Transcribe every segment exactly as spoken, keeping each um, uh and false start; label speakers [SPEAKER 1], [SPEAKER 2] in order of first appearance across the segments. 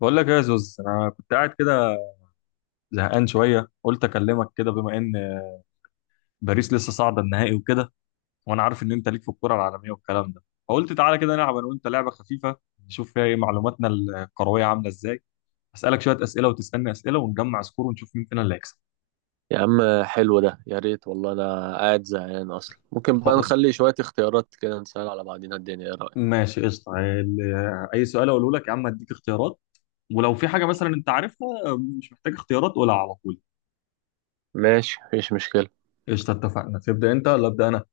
[SPEAKER 1] بقول لك ايه يا زوز، انا كنت قاعد كده زهقان شويه، قلت اكلمك كده بما ان باريس لسه صاعده النهائي وكده، وانا عارف ان انت ليك في الكوره العالميه والكلام ده. فقلت تعالى كده نلعب انا وانت لعبه خفيفه، نشوف فيها ايه معلوماتنا الكرويه عامله ازاي. اسالك شويه اسئله وتسالني اسئله ونجمع سكور ونشوف مين فينا اللي هيكسب.
[SPEAKER 2] يا عم حلو ده، يا ريت والله. انا قاعد زهقان اصلا. ممكن بقى
[SPEAKER 1] خلاص.
[SPEAKER 2] نخلي شوية اختيارات كده، نسأل على بعضينا الدنيا؟ ايه رأيك؟
[SPEAKER 1] ماشي قشطه. ال- اي سؤال اقوله لك يا عم هديك اختيارات، ولو في حاجه مثلا انت عارفها مش محتاج اختيارات قولها على طول.
[SPEAKER 2] ماشي، مفيش مشكلة.
[SPEAKER 1] قشطه اتفقنا. تبدا انت ولا ابدا انا؟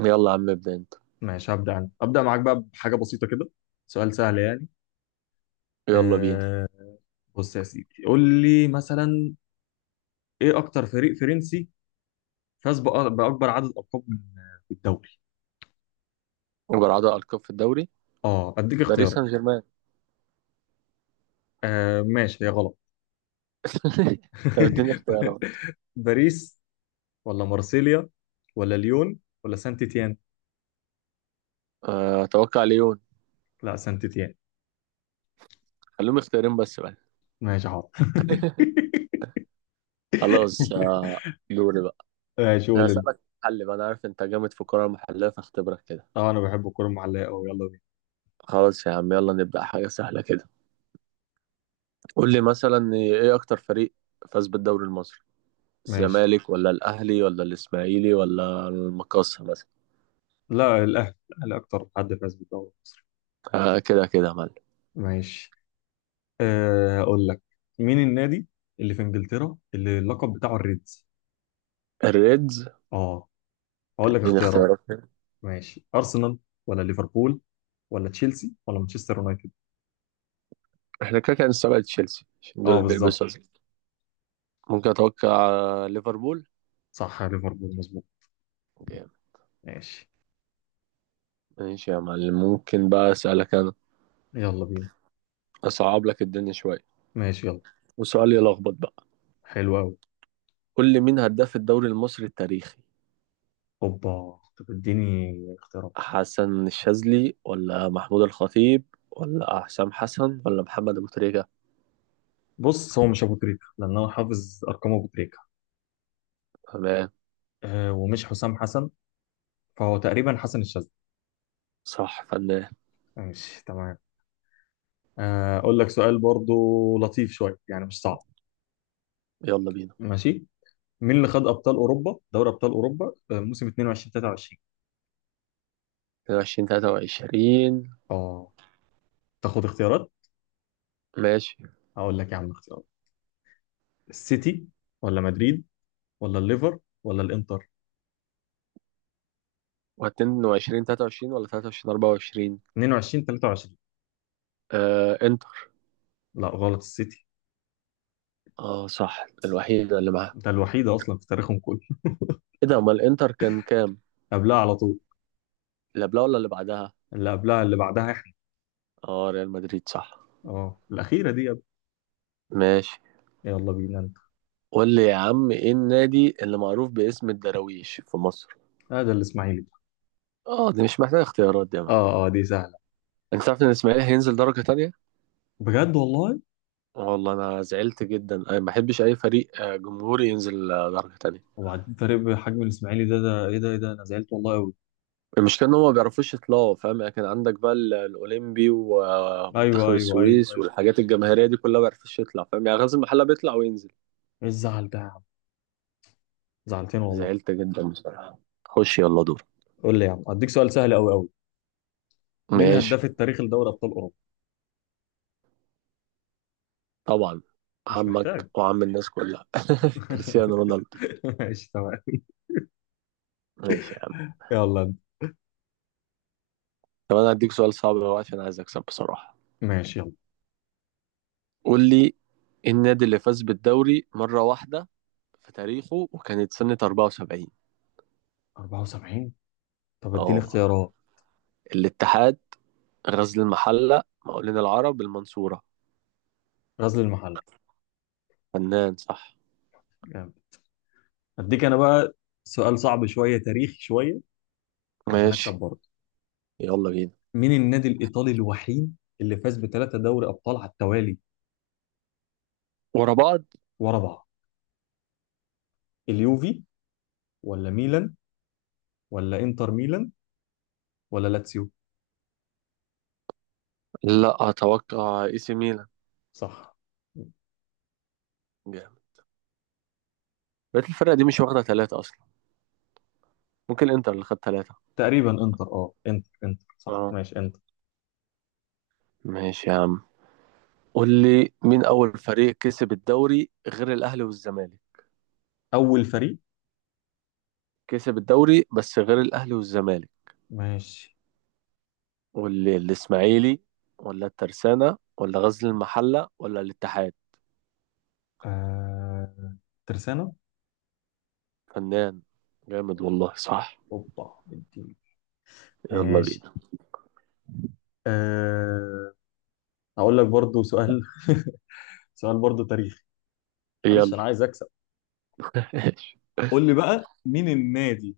[SPEAKER 2] يلا يا عم، ابدأ انت.
[SPEAKER 1] ماشي هبدا انا. ابدا معاك بقى بحاجه بسيطه كده، سؤال سهل يعني.
[SPEAKER 2] يلا بينا.
[SPEAKER 1] آه. بص يا سيدي، قول لي مثلا ايه اكتر فريق فرنسي فاز بأ- باكبر عدد القاب من في الدوري.
[SPEAKER 2] جرعة ألقاب في الدوري؟
[SPEAKER 1] اه اديك
[SPEAKER 2] باريس
[SPEAKER 1] اختيارات.
[SPEAKER 2] سان جيرمان.
[SPEAKER 1] آه ماشي، هي غلط.
[SPEAKER 2] طب اديني اختيارات.
[SPEAKER 1] باريس، ولا مارسيليا، ولا ليون، ولا سانت تيان؟
[SPEAKER 2] آه، اتوقع ليون.
[SPEAKER 1] لا، سانت تيان.
[SPEAKER 2] خليهم اختيارين بس بقى.
[SPEAKER 1] ماشي حاضر.
[SPEAKER 2] خلاص. آه، دوري بقى.
[SPEAKER 1] ماشي
[SPEAKER 2] انا
[SPEAKER 1] قول انت.
[SPEAKER 2] هسألك حل بقى، انا عارف انت جامد في الكرة المحلية فاختبرك كده.
[SPEAKER 1] اه انا بحب الكوره المعلقه قوي، يلا بينا.
[SPEAKER 2] خلاص يا عم، يلا نبدأ حاجة سهلة كده. قول لي مثلا، ايه اكتر فريق فاز بالدوري المصري؟
[SPEAKER 1] ماشي.
[SPEAKER 2] الزمالك ولا الاهلي ولا الاسماعيلي ولا المقاصة مثلا؟
[SPEAKER 1] لا الاهلي الاهلي اكتر حد فاز بالدوري.
[SPEAKER 2] آه كده كده يا معلم.
[SPEAKER 1] ماشي. أه هقول لك، مين النادي اللي في انجلترا اللي اللقب بتاعه الريدز؟
[SPEAKER 2] الريدز؟
[SPEAKER 1] اه هقول لك
[SPEAKER 2] دي
[SPEAKER 1] اختيارات.
[SPEAKER 2] اختيارات.
[SPEAKER 1] ماشي، ارسنال، ولا ليفربول، ولا تشيلسي، ولا مانشستر يونايتد؟
[SPEAKER 2] احنا كده كده هنستبعد تشيلسي عشان دول
[SPEAKER 1] اه
[SPEAKER 2] اللي
[SPEAKER 1] بالظبط.
[SPEAKER 2] بيلبسوا أزرق. ممكن اتوقع ليفربول.
[SPEAKER 1] صح يا ليفربول، مظبوط.
[SPEAKER 2] جامد.
[SPEAKER 1] ماشي.
[SPEAKER 2] ماشي يا معلم، ممكن بقى اسالك انا؟
[SPEAKER 1] يلا بينا.
[SPEAKER 2] اصعب لك الدنيا شويه،
[SPEAKER 1] ماشي يلا.
[SPEAKER 2] وسؤال يلخبط بقى.
[SPEAKER 1] حلو قوي.
[SPEAKER 2] قول لي مين هداف الدوري المصري التاريخي؟
[SPEAKER 1] اوبا، طب اديني اختيارات.
[SPEAKER 2] حسن الشاذلي ولا محمود الخطيب ولا حسام حسن ولا محمد ابو تريكه؟
[SPEAKER 1] بص، هو مش ابو تريكة لان انا حافظ ارقام ابو تريكة.
[SPEAKER 2] تمام،
[SPEAKER 1] أه، ومش حسام حسن، فهو تقريبا حسن الشاذلي.
[SPEAKER 2] صح فنان.
[SPEAKER 1] ماشي تمام. آه، اقول لك سؤال برضو لطيف شويه يعني، مش صعب.
[SPEAKER 2] يلا بينا.
[SPEAKER 1] ماشي. مين اللي خد ابطال اوروبا، دوري ابطال اوروبا آه، موسم اتنين وعشرين تلاتة وعشرين؟
[SPEAKER 2] اتنين وعشرين تلاتة وعشرين؟
[SPEAKER 1] اه تاخد اختيارات.
[SPEAKER 2] ماشي.
[SPEAKER 1] هقول لك يا عم اختيارات. السيتي، ولا مدريد، ولا الليفر، ولا الانتر؟
[SPEAKER 2] واتنين وعشرين تلاتة وعشرين ولا تلاتة وعشرين أربعة وعشرين؟
[SPEAKER 1] اتنين وعشرين تلاتة وعشرين.
[SPEAKER 2] آه انتر.
[SPEAKER 1] لا غلط، السيتي.
[SPEAKER 2] اه صح، الوحيدة اللي معاها.
[SPEAKER 1] ده الوحيده اصلا في تاريخهم كله.
[SPEAKER 2] ايه ده، امال الانتر كان كام؟
[SPEAKER 1] قبلها على طول.
[SPEAKER 2] اللي قبلها ولا اللي بعدها؟
[SPEAKER 1] اللي قبلها اللي بعدها احنا.
[SPEAKER 2] اه ريال مدريد صح.
[SPEAKER 1] اه الاخيره دي يا ابني.
[SPEAKER 2] ماشي.
[SPEAKER 1] يلا بينا انت.
[SPEAKER 2] قول لي يا عم، ايه النادي اللي معروف باسم الدراويش في مصر؟
[SPEAKER 1] هذا ده الاسماعيلي ده.
[SPEAKER 2] اه دي مش محتاجة اختيارات دي يا معلم.
[SPEAKER 1] اه اه، دي سهله.
[SPEAKER 2] انت عارف ان الاسماعيلي هينزل درجة تانية؟
[SPEAKER 1] بجد والله؟
[SPEAKER 2] والله انا زعلت جدا، انا ما بحبش اي فريق آه، جمهوري ينزل آه، درجة تانية.
[SPEAKER 1] وبعدين فريق بحجم الاسماعيلي ده ده ايه ده ايه ده انا زعلت والله قوي.
[SPEAKER 2] المشكلة إن هما ما بيعرفوش يطلعوا، فاهم يعني؟ كان عندك بقى ال- الأولمبي
[SPEAKER 1] ايوه
[SPEAKER 2] ومنتخب
[SPEAKER 1] ايوه ايوه
[SPEAKER 2] السويس
[SPEAKER 1] ايوه.
[SPEAKER 2] والحاجات الجماهيرية دي كلها، ما بيعرفوش يطلع، فاهم يعني؟ غازي المحلة بيطلع وينزل.
[SPEAKER 1] ايه الزعل ده يا عم، زعلتني والله.
[SPEAKER 2] زعلت جدا بصراحة. خش يلا دور.
[SPEAKER 1] قول لي يا عم، اديك سؤال سهل قوي قوي. مين
[SPEAKER 2] ماشي.
[SPEAKER 1] الهداف التاريخي لدوري ابطال اوروبا؟
[SPEAKER 2] طبعا
[SPEAKER 1] مش
[SPEAKER 2] عمك
[SPEAKER 1] محتاج.
[SPEAKER 2] وعم الناس كلها، كريستيانو رونالدو.
[SPEAKER 1] ماشي تمام.
[SPEAKER 2] ماشي يا عم.
[SPEAKER 1] يلا انت.
[SPEAKER 2] طب أنا هديك سؤال صعب بقى، عشان عايز أكسب بصراحة.
[SPEAKER 1] ماشي يلا.
[SPEAKER 2] قول لي، إيه النادي اللي فاز بالدوري مرة واحدة في تاريخه وكانت سنة اربعة وسبعين؟
[SPEAKER 1] أربعة وسبعين؟ طب اديني
[SPEAKER 2] اه،
[SPEAKER 1] اختيارات.
[SPEAKER 2] الاتحاد، غزل المحلة، مقاولين العرب، المنصورة.
[SPEAKER 1] غزل المحل.
[SPEAKER 2] فنان، صح.
[SPEAKER 1] جامد. اديك انا بقى سؤال صعب شويه، تاريخي شويه، عشان اكسب
[SPEAKER 2] ماشي.
[SPEAKER 1] برضه.
[SPEAKER 2] يلا بينا.
[SPEAKER 1] مين النادي الايطالي الوحيد اللي فاز بثلاثه دوري ابطال على التوالي،
[SPEAKER 2] ورا بعض؟
[SPEAKER 1] ورا بعض؟ اليوفي، ولا ميلان، ولا انتر ميلان، ولا لاتسيو؟
[SPEAKER 2] لا اتوقع اي سي ميلان.
[SPEAKER 1] صح.
[SPEAKER 2] جامد. بقيت الفرقة دي مش واخدة ثلاثة اصلا. ممكن الانتر اللي خد ثلاثة.
[SPEAKER 1] تقريبا انتر. اه انتر انتر صح،
[SPEAKER 2] اه.
[SPEAKER 1] ماشي انتر.
[SPEAKER 2] ماشي يا عم. قول لي مين اول فريق كسب الدوري غير الاهلي والزمالك؟
[SPEAKER 1] اول فريق.
[SPEAKER 2] كسب الدوري بس غير الاهلي والزمالك.
[SPEAKER 1] ماشي.
[SPEAKER 2] قول لي الاسماعيلي ولا الترسانة ولا غزل المحلة ولا الاتحاد؟
[SPEAKER 1] آه... ترسانة.
[SPEAKER 2] فنان، جامد والله صح.
[SPEAKER 1] اوبا. اديني.
[SPEAKER 2] يلا
[SPEAKER 1] ماشي.
[SPEAKER 2] بينا.
[SPEAKER 1] آه... هقول لك برضو سؤال. سؤال برضو تاريخي. معلش
[SPEAKER 2] يلا.
[SPEAKER 1] انا عايز اكسب. قول لي بقى، مين النادي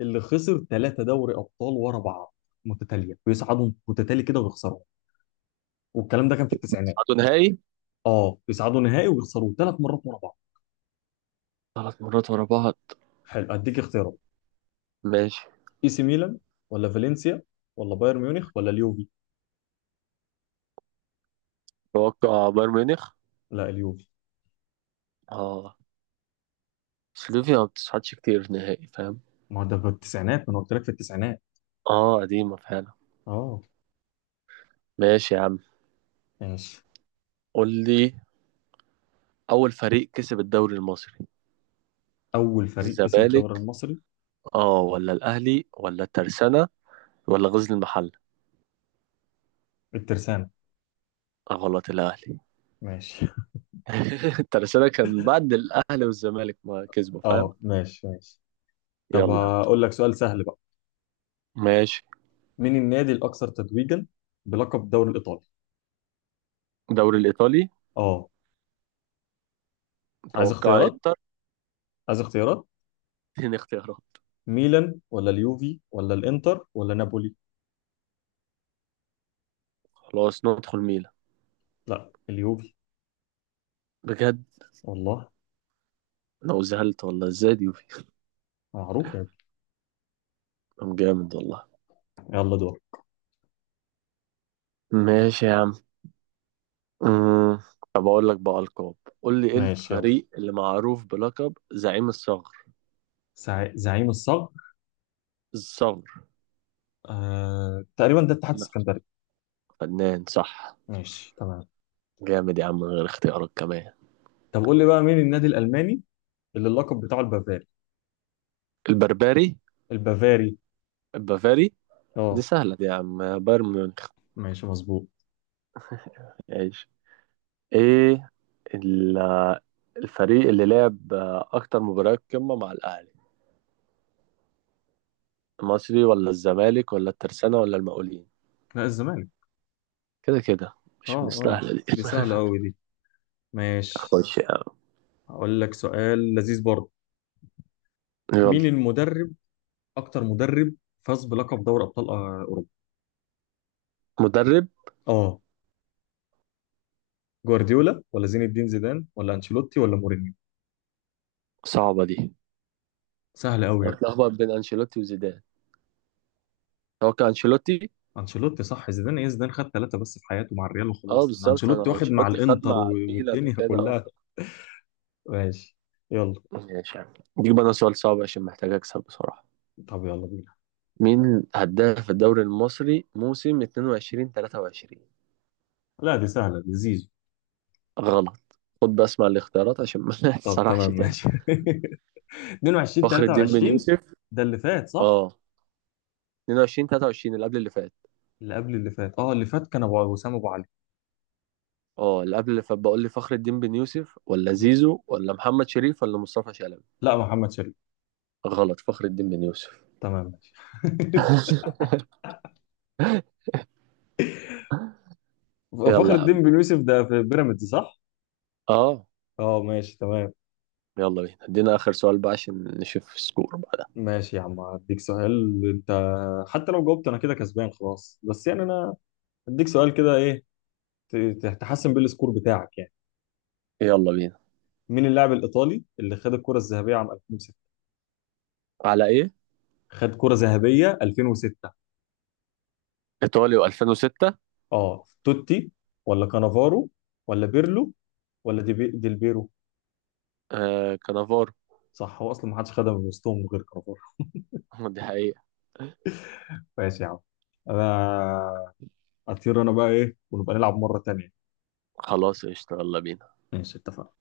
[SPEAKER 1] اللي خسر ثلاثة دوري ابطال ورا بعض متتالية؟ بيصعدوا متتالي كده ويخسروا، والكلام ده كان في التسعينات.
[SPEAKER 2] صعدوا نهائي
[SPEAKER 1] اه بيصعدوا نهائي ويخسروا ثلاث مرات ورا بعض.
[SPEAKER 2] ثلاث مرات ورا بعض؟
[SPEAKER 1] حلو اديك اختيارات.
[SPEAKER 2] ماشي.
[SPEAKER 1] اي سي ميلان، ولا فالنسيا، ولا بايرن ميونخ، ولا اليوفي؟
[SPEAKER 2] توقع بايرن ميونخ.
[SPEAKER 1] لا، اليوفي.
[SPEAKER 2] اه. سلوفيا ما بتصعدش كتير نهائي، فاهم؟
[SPEAKER 1] ما هو ده في التسعينات، ما انا قلت لك في التسعينات.
[SPEAKER 2] اه، قديمة فعلا.
[SPEAKER 1] اه
[SPEAKER 2] ماشي يا عم.
[SPEAKER 1] ماشي.
[SPEAKER 2] قول لي أول فريق كسب الدوري المصري؟
[SPEAKER 1] اول فريق كسب الدوري
[SPEAKER 2] الزمالك
[SPEAKER 1] المصري؟
[SPEAKER 2] اه، ولا الأهلي ولا الترسانة ولا غزل المحلة؟
[SPEAKER 1] الترسانة.
[SPEAKER 2] آه، غلط، الأهلي.
[SPEAKER 1] ماشي.
[SPEAKER 2] الترسانة كان بعد الأهلي والزمالك ما كسبوا، فاهم؟
[SPEAKER 1] اه ماشي ماشي. طب
[SPEAKER 2] يلا يا عم.
[SPEAKER 1] هقول لك سؤال سهل بقى.
[SPEAKER 2] ماشي.
[SPEAKER 1] مين النادي الاكثر تتويجا بلقب الدوري الايطالي؟
[SPEAKER 2] الدوري الإيطالي؟
[SPEAKER 1] اه عايز
[SPEAKER 2] توقع
[SPEAKER 1] اختيارات.
[SPEAKER 2] إنتر.
[SPEAKER 1] عايز اختيارات.
[SPEAKER 2] اتنين اختيارات.
[SPEAKER 1] ميلان، ولا اليوفي، ولا الانتر، ولا نابولي؟
[SPEAKER 2] خلاص ندخل ميلان.
[SPEAKER 1] لا، اليوفي.
[SPEAKER 2] بجد؟
[SPEAKER 1] والله
[SPEAKER 2] انا زهلت والله، ازاي دي؟
[SPEAKER 1] معروف يا ابني.
[SPEAKER 2] طب جامد والله.
[SPEAKER 1] يلا دور.
[SPEAKER 2] ماشي يا عم. أمم، طب أقول لك بقى ألقاب. قول لي إيه
[SPEAKER 1] ماشي يلا.
[SPEAKER 2] الفريق اللي معروف بلقب زعيم الصغر؟
[SPEAKER 1] زع- زعيم الصقر.
[SPEAKER 2] الصغر.
[SPEAKER 1] آه... تقريبا ده اتحاد
[SPEAKER 2] لا.
[SPEAKER 1] السكندري.
[SPEAKER 2] فنان، صح.
[SPEAKER 1] ماشي تمام.
[SPEAKER 2] جامد يا عم، من غير اختيارات كمان.
[SPEAKER 1] طب قول لي بقى، مين النادي الالماني اللي اللقب بتاعه البافاري؟
[SPEAKER 2] البربري؟
[SPEAKER 1] البافاري.
[SPEAKER 2] البافاري. دي
[SPEAKER 1] اه.
[SPEAKER 2] سهلة دي يا عم، بايرن ميونخ.
[SPEAKER 1] ماشي مظبوط.
[SPEAKER 2] عيش. إيه ال- الفريق اللي لعب آه، أكتر مباريات قمة مع الأهلي؟ المصري ولا الزمالك ولا الترسانة ولا المقاولين؟
[SPEAKER 1] لا الزمالك.
[SPEAKER 2] كده كده،
[SPEAKER 1] اه
[SPEAKER 2] مش
[SPEAKER 1] اه
[SPEAKER 2] مستاهلة دي.
[SPEAKER 1] دي سهلة أوي دي. ماشي.
[SPEAKER 2] خش يا عم.
[SPEAKER 1] هقول لك سؤال لذيذ برضه.
[SPEAKER 2] يلا.
[SPEAKER 1] مين المدرب، أكتر مدرب فاز بلقب دوري أبطال آه، أوروبا؟
[SPEAKER 2] مدرب.
[SPEAKER 1] اه. جوارديولا، ولا زين الدين زيدان، ولا أنشيلوتي، ولا مورينيو؟
[SPEAKER 2] صعبة دي.
[SPEAKER 1] سهلة أوي يا ابني.
[SPEAKER 2] اتلخبط بين انشيلوتي وزيدان. هو كان انشيلوتي.
[SPEAKER 1] أنشيلوتي صح. زيدان إيه، زيدان خد ثلاثة بس في حياته مع الريال
[SPEAKER 2] اه
[SPEAKER 1] وخلاص، إن
[SPEAKER 2] بالظبط،
[SPEAKER 1] أنشيلوتي
[SPEAKER 2] انا
[SPEAKER 1] واخد مع
[SPEAKER 2] انشيلوتي خد
[SPEAKER 1] الإنتر و-
[SPEAKER 2] مع الميلان
[SPEAKER 1] والدنيا
[SPEAKER 2] وكده، اه.
[SPEAKER 1] كلها. ماشي. يلا.
[SPEAKER 2] ماشي. دي بقى سؤال صعب عشان محتاج اكسب بصراحة.
[SPEAKER 1] طب يلا بينا.
[SPEAKER 2] مين هداف الدوري المصري موسم اتنين وعشرين تلاتة وعشرين؟
[SPEAKER 1] لا دي سهلة دي، زيزو.
[SPEAKER 2] غلط. خد بس مع الاختيارات عشان ما
[SPEAKER 1] طب
[SPEAKER 2] تسرحش
[SPEAKER 1] تمام
[SPEAKER 2] تاني.
[SPEAKER 1] ماشي. اتنين وعشرين
[SPEAKER 2] فخر الدين بن
[SPEAKER 1] تلاتة وعشرين.
[SPEAKER 2] يوسف.
[SPEAKER 1] ده اللي فات صح؟
[SPEAKER 2] اه. اتنين وعشرين تلاتة وعشرين، اللي قبل اللي فات.
[SPEAKER 1] اللي قبل اللي فات، اه اللي فات كان ابو وسام، ابو علي.
[SPEAKER 2] اه اللي قبل اللي فات. بقول لي فخر الدين بن يوسف ولا
[SPEAKER 1] مم.
[SPEAKER 2] زيزو ولا محمد شريف ولا مصطفى شلبي؟
[SPEAKER 1] لا محمد شلبي.
[SPEAKER 2] غلط، فخر الدين بن يوسف.
[SPEAKER 1] تمام ماشي. فخر
[SPEAKER 2] يلا يا
[SPEAKER 1] الدين
[SPEAKER 2] عم.
[SPEAKER 1] بن يوسف ده في بيراميدز صح؟
[SPEAKER 2] اه.
[SPEAKER 1] اه ماشي تمام.
[SPEAKER 2] يلا بينا، ادينا اخر سؤال بقى عشان نشوف السكور بعدها.
[SPEAKER 1] ماشي يا عم، هديك سؤال انت، حتى لو جاوبت انا كده كسبان خلاص، بس يعني انا هديك سؤال كده ايه، ت- ت- تحسن بيه السكور بتاعك يعني.
[SPEAKER 2] يلا بينا.
[SPEAKER 1] مين اللاعب الايطالي اللي خد الكرة الذهبية عام ألفين وستة؟
[SPEAKER 2] على ايه؟
[SPEAKER 1] خد كرة ذهبية ألفين وستة.
[SPEAKER 2] ايطاليا الفين و ستة.
[SPEAKER 1] اه توتي، ولا كانافارو، ولا بيرلو، ولا دي ديلبيرو؟
[SPEAKER 2] آه كانافارو.
[SPEAKER 1] صح، هو اصلا ما حدش خدها من وسطهم غير كانافارو.
[SPEAKER 2] دي حقيقة.
[SPEAKER 1] ماشي يا عم. انا اطير انا بقى ايه، ونبقى نلعب مرة تانية.
[SPEAKER 2] خلاص قشطة، يلا بينا.
[SPEAKER 1] ماشي اتفقنا.